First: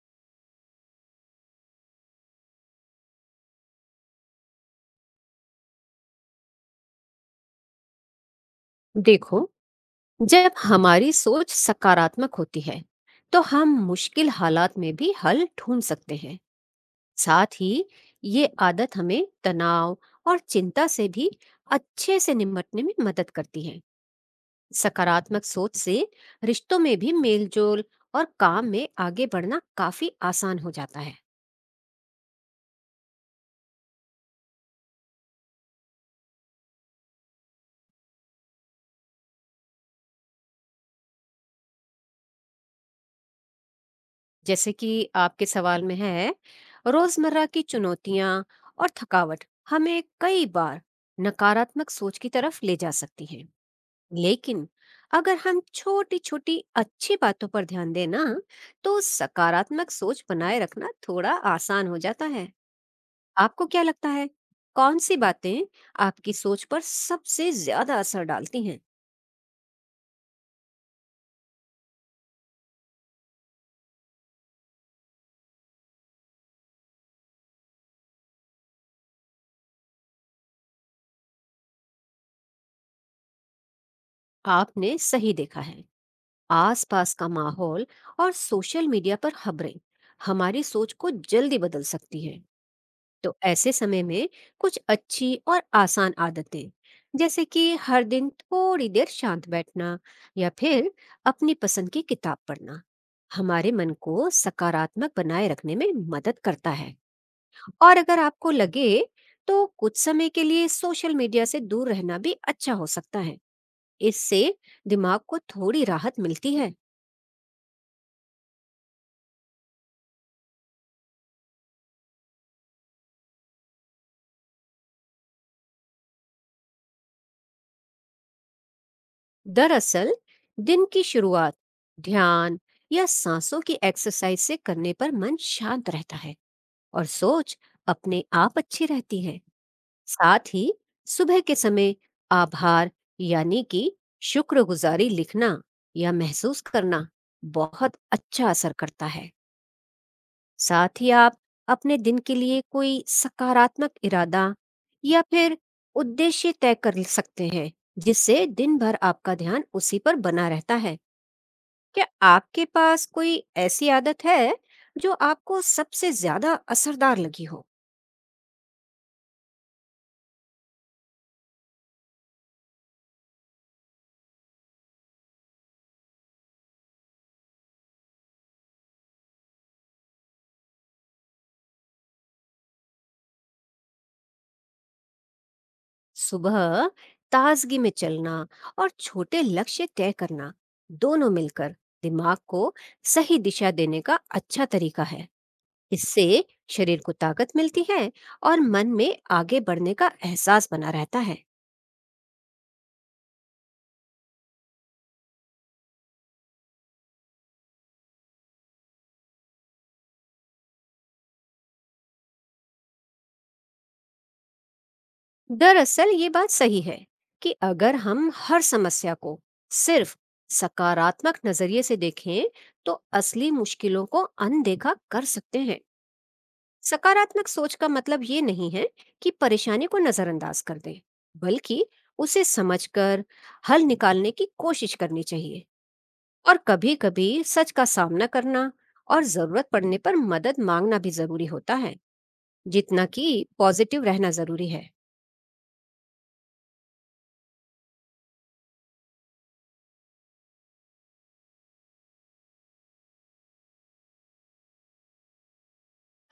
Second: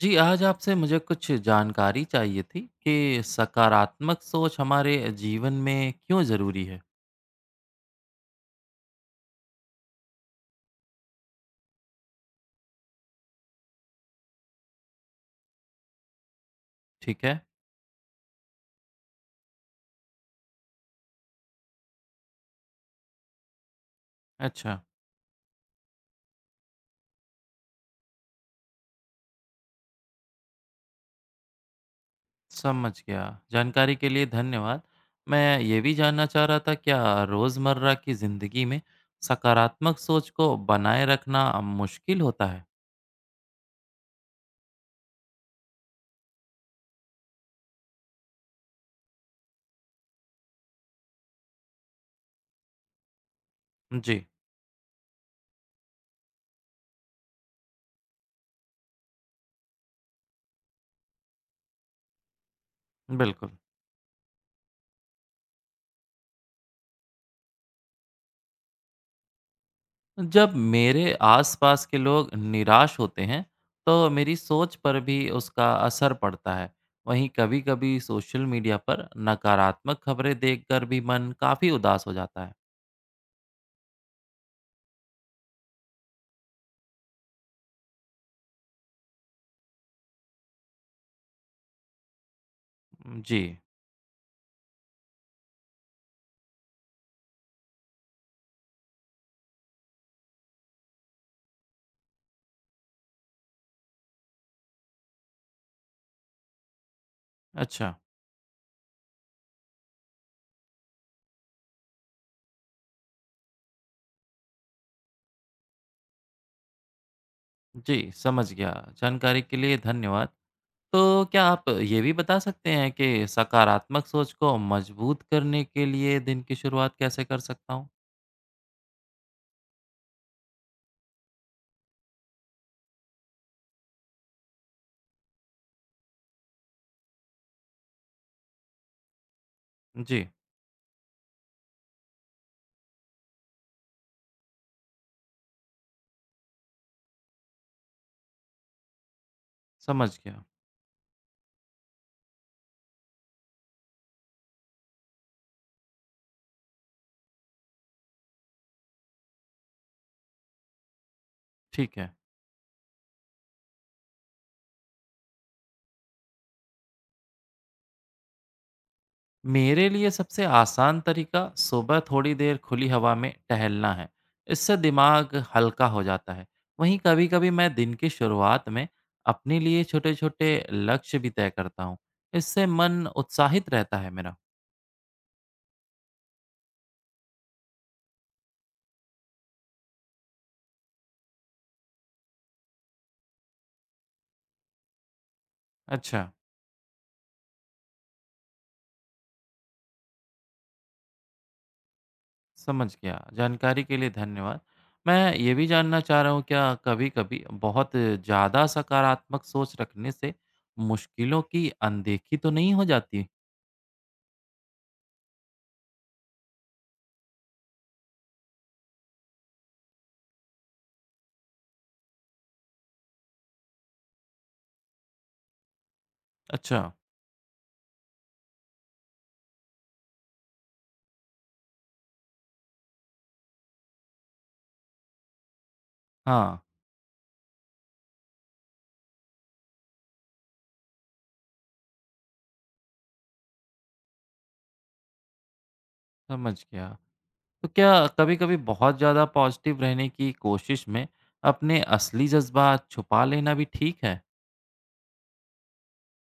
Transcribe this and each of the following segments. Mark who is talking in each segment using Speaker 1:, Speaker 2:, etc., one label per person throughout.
Speaker 1: जी, आज आपसे मुझे कुछ जानकारी चाहिए थी कि सकारात्मक सोच हमारे जीवन में क्यों ज़रूरी है,
Speaker 2: देखो, जब हमारी सोच सकारात्मक होती है, तो हम मुश्किल हालात में भी हल ढूंढ सकते हैं।
Speaker 1: ठीक है?
Speaker 2: साथ ही ये आदत हमें तनाव और चिंता से भी अच्छे से निपटने में मदद करती है।
Speaker 1: अच्छा,
Speaker 2: सकारात्मक सोच से रिश्तों में भी मेलजोल और काम में आगे बढ़ना काफी आसान हो जाता है।
Speaker 1: समझ गया। जानकारी के लिए धन्यवाद। मैं ये भी जानना चाह रहा था क्या रोज़मर्रा की ज़िंदगी में सकारात्मक सोच को बनाए रखना मुश्किल होता है?
Speaker 2: जैसे कि आपके सवाल में है, रोजमर्रा की चुनौतियां और थकावट हमें कई बार नकारात्मक सोच की तरफ ले जा सकती हैं।
Speaker 1: जी,
Speaker 2: लेकिन अगर हम छोटी छोटी अच्छी बातों पर ध्यान देना, तो सकारात्मक सोच बनाए रखना थोड़ा आसान हो जाता है।
Speaker 1: बिल्कुल।
Speaker 2: आपको क्या लगता है, कौन सी बातें आपकी सोच पर सबसे ज्यादा असर डालती हैं?
Speaker 1: जब मेरे आसपास के लोग निराश होते हैं तो मेरी सोच पर भी उसका असर पड़ता है। वहीं कभी-कभी सोशल मीडिया पर नकारात्मक खबरें देखकर भी मन काफ़ी उदास हो जाता है।
Speaker 2: आपने सही देखा है। आसपास का माहौल और सोशल मीडिया पर खबरें हमारी सोच को जल्दी बदल सकती हैं। तो
Speaker 1: जी।
Speaker 2: ऐसे समय में कुछ अच्छी और आसान आदतें, जैसे कि हर दिन थोड़ी देर शांत बैठना या फिर अपनी पसंद की किताब पढ़ना, हमारे मन को सकारात्मक बनाए रखने में मदद करता है।
Speaker 1: अच्छा।
Speaker 2: और अगर आपको लगे, तो कुछ समय के लिए सोशल मीडिया से दूर रहना भी अच्छा हो सकता है। इससे दिमाग को थोड़ी राहत मिलती है।
Speaker 1: जी, समझ गया। जानकारी के लिए धन्यवाद। तो क्या आप ये भी बता सकते हैं कि सकारात्मक सोच को मजबूत करने के लिए दिन की शुरुआत कैसे कर सकता हूँ।
Speaker 2: दरअसल दिन की शुरुआत ध्यान या सांसों की एक्सरसाइज से करने पर मन शांत रहता है, और सोच अपने आप अच्छी रहती है।
Speaker 1: जी।
Speaker 2: साथ ही सुबह के समय आभार, यानी कि शुक्रगुजारी लिखना या महसूस करना बहुत अच्छा असर करता है।
Speaker 1: समझ गया।
Speaker 2: साथ ही आप अपने दिन के लिए कोई सकारात्मक इरादा या फिर उद्देश्य तय कर सकते हैं, जिससे दिन भर आपका ध्यान उसी पर बना रहता है।
Speaker 1: ठीक
Speaker 2: क्या
Speaker 1: है।
Speaker 2: आपके पास कोई ऐसी आदत है जो आपको सबसे ज्यादा असरदार लगी हो?
Speaker 1: मेरे लिए सबसे आसान तरीका सुबह थोड़ी देर खुली हवा में टहलना है। इससे दिमाग हल्का हो जाता है। वहीं कभी-कभी मैं दिन की शुरुआत में अपने लिए छोटे-छोटे लक्ष्य भी तय करता हूँ। इससे मन उत्साहित रहता है मेरा।
Speaker 2: सुबह ताजगी में चलना और छोटे लक्ष्य तय करना, दोनों मिलकर दिमाग को सही दिशा देने का अच्छा तरीका है।
Speaker 1: अच्छा।
Speaker 2: इससे शरीर को ताकत मिलती है और मन में आगे बढ़ने का एहसास बना रहता है।
Speaker 1: समझ गया। जानकारी के लिए धन्यवाद। मैं ये भी जानना चाह रहा हूँ क्या कभी-कभी बहुत ज़्यादा सकारात्मक सोच रखने से मुश्किलों की अनदेखी तो नहीं हो जाती।
Speaker 2: दरअसल ये बात सही है कि अगर हम हर समस्या को सिर्फ सकारात्मक नजरिए से देखें, तो असली मुश्किलों को अनदेखा कर सकते हैं।
Speaker 1: अच्छा।
Speaker 2: सकारात्मक सोच का मतलब ये नहीं है कि परेशानी को नजरअंदाज कर दें, बल्कि उसे समझकर हल निकालने की कोशिश करनी चाहिए। और
Speaker 1: हाँ।
Speaker 2: कभी-कभी सच का सामना करना और जरूरत पड़ने पर मदद मांगना भी जरूरी होता है, जितना कि पॉजिटिव रहना जरूरी है।
Speaker 1: समझ गया। तो क्या कभी-कभी बहुत ज़्यादा पॉजिटिव रहने की कोशिश में अपने असली जज़्बात छुपा लेना भी ठीक है?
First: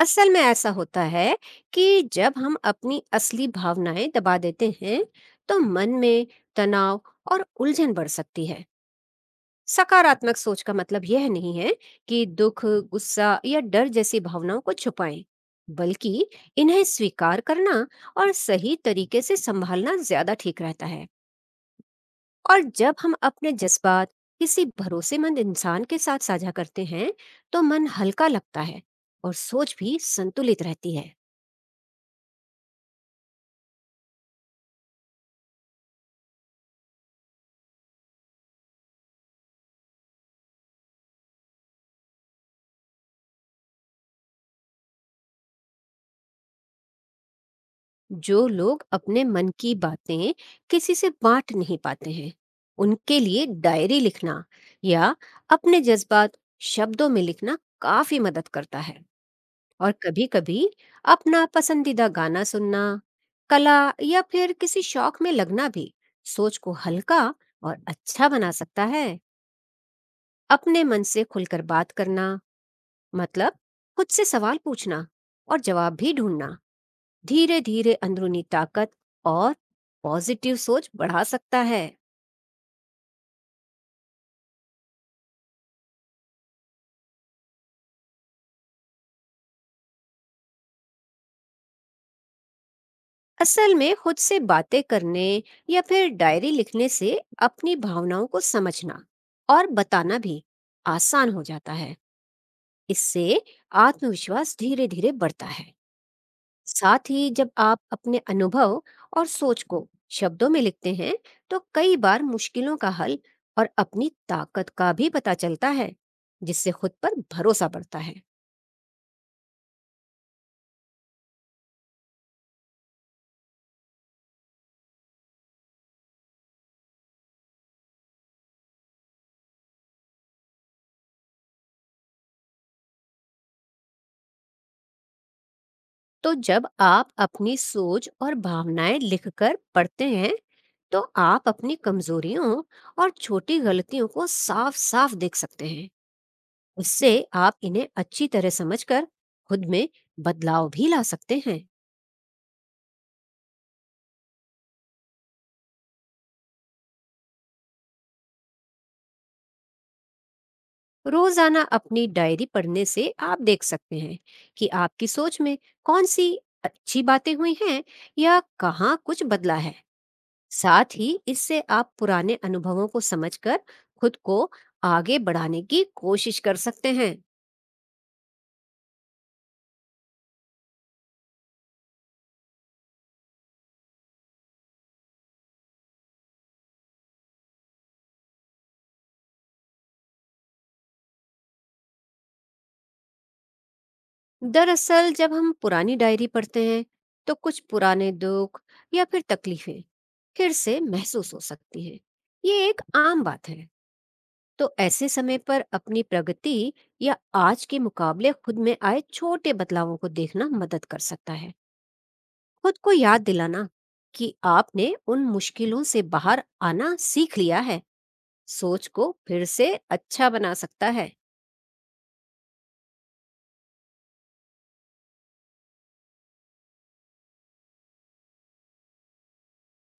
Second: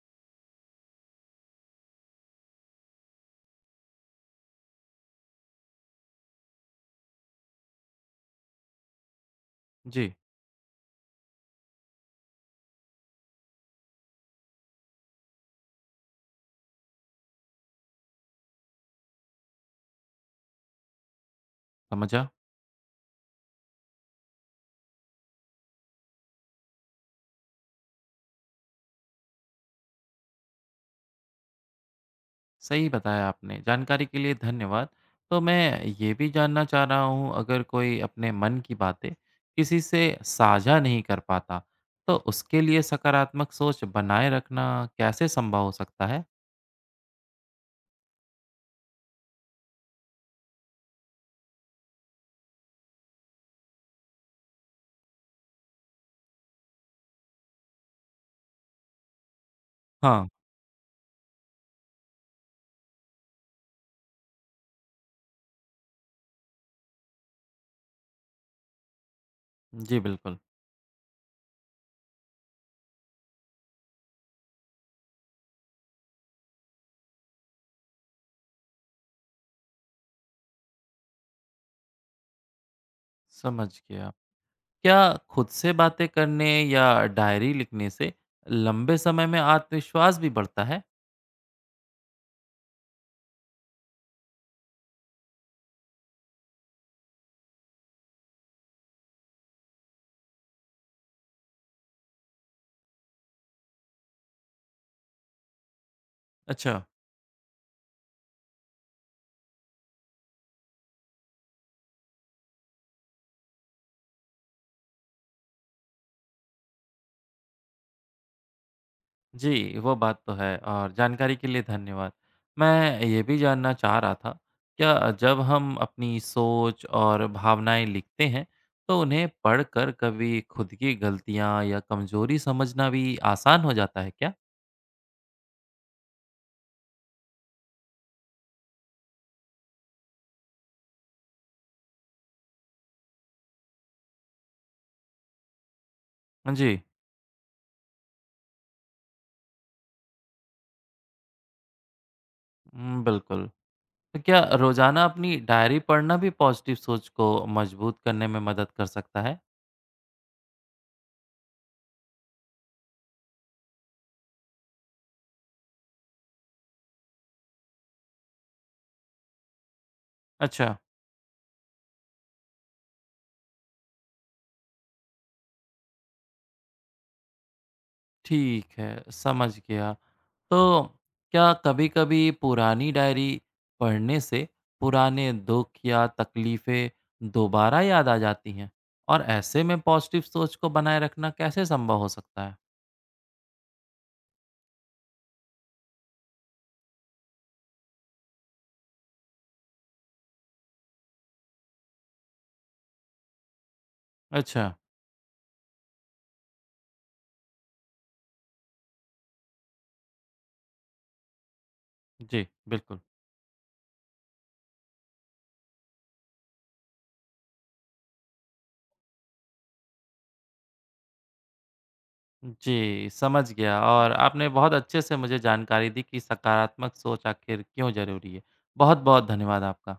Speaker 2: असल में ऐसा होता है कि जब हम अपनी असली भावनाएं दबा देते हैं, तो मन में तनाव और उलझन बढ़ सकती है।
Speaker 1: जी,
Speaker 2: सकारात्मक सोच का मतलब यह नहीं है कि दुख, गुस्सा या डर जैसी भावनाओं को छुपाएं, बल्कि इन्हें स्वीकार करना और सही तरीके से संभालना ज्यादा ठीक रहता है।
Speaker 1: समझा।
Speaker 2: और जब हम अपने जज्बात किसी भरोसेमंद इंसान के साथ साझा करते हैं, तो मन हल्का लगता है और सोच भी संतुलित रहती है।
Speaker 1: सही बताया आपने। जानकारी के लिए धन्यवाद। तो मैं ये भी जानना चाह रहा हूँ अगर कोई अपने मन की बातें किसी से साझा नहीं कर पाता, तो उसके लिए सकारात्मक सोच बनाए रखना कैसे संभव हो सकता है?
Speaker 2: जो लोग अपने मन की बातें किसी से बांट नहीं पाते हैं, उनके लिए डायरी लिखना या अपने जज्बात शब्दों में लिखना काफी मदद करता है। और
Speaker 1: हाँ,
Speaker 2: कभी-कभी अपना पसंदीदा गाना सुनना, कला या फिर किसी शौक में लगना भी सोच को हल्का और अच्छा बना सकता है।
Speaker 1: जी बिल्कुल।
Speaker 2: अपने मन से खुलकर बात करना, मतलब खुद से सवाल पूछना और जवाब भी ढूंढना, धीरे धीरे अंदरूनी ताकत और पॉजिटिव सोच बढ़ा सकता है।
Speaker 1: समझ गया। क्या खुद से बातें करने या डायरी लिखने से लंबे समय में आत्मविश्वास भी बढ़ता है?
Speaker 2: असल में खुद से बातें करने या फिर डायरी लिखने से अपनी भावनाओं को समझना और बताना भी आसान हो जाता है। इससे आत्मविश्वास धीरे धीरे बढ़ता है।
Speaker 1: अच्छा।
Speaker 2: साथ ही जब आप अपने अनुभव और सोच को शब्दों में लिखते हैं, तो कई बार मुश्किलों का हल और अपनी ताकत का भी पता चलता है, जिससे खुद पर भरोसा बढ़ता है।
Speaker 1: जी वो बात तो है। और जानकारी के लिए धन्यवाद। मैं ये भी जानना चाह रहा था क्या जब हम अपनी सोच और भावनाएं लिखते हैं तो उन्हें पढ़कर कभी खुद की गलतियां या कमजोरी समझना भी आसान हो जाता है क्या?
Speaker 2: तो जब आप अपनी सोच और भावनाएं लिखकर पढ़ते हैं, तो आप अपनी कमजोरियों और छोटी गलतियों को साफ साफ देख सकते हैं।
Speaker 1: जी।
Speaker 2: इससे आप इन्हें अच्छी तरह समझकर खुद में बदलाव भी ला सकते हैं।
Speaker 1: बिल्कुल। तो क्या रोजाना अपनी डायरी पढ़ना भी पॉजिटिव सोच को मजबूत करने में मदद कर सकता है?
Speaker 2: रोजाना अपनी डायरी पढ़ने से आप देख सकते हैं कि आपकी सोच में कौन सी अच्छी बातें हुई हैं या कहाँ कुछ बदला है।
Speaker 1: अच्छा।
Speaker 2: साथ ही इससे आप पुराने अनुभवों को समझकर खुद को आगे बढ़ाने की कोशिश कर सकते हैं।
Speaker 1: ठीक है, समझ गया। तो क्या कभी-कभी पुरानी डायरी पढ़ने से पुराने दुःख या तकलीफ़ें दोबारा याद आ जाती हैं? और ऐसे में पॉज़िटिव सोच को बनाए रखना कैसे संभव हो सकता है?
Speaker 2: दरअसल जब हम पुरानी डायरी पढ़ते हैं, तो कुछ पुराने दुख या फिर तकलीफें फिर से महसूस हो सकती हैं। ये एक आम बात है।
Speaker 1: अच्छा,
Speaker 2: तो ऐसे समय पर अपनी प्रगति या आज के मुकाबले खुद में आए छोटे बदलावों को देखना मदद कर सकता है।
Speaker 1: जी,
Speaker 2: खुद को
Speaker 1: बिल्कुल।
Speaker 2: याद दिलाना कि आपने उन मुश्किलों से बाहर आना सीख लिया है, सोच को फिर से अच्छा बना सकता है।
Speaker 1: जी, समझ गया और आपने बहुत अच्छे से मुझे जानकारी दी कि सकारात्मक सोच आखिर क्यों ज़रूरी है। बहुत-बहुत धन्यवाद आपका।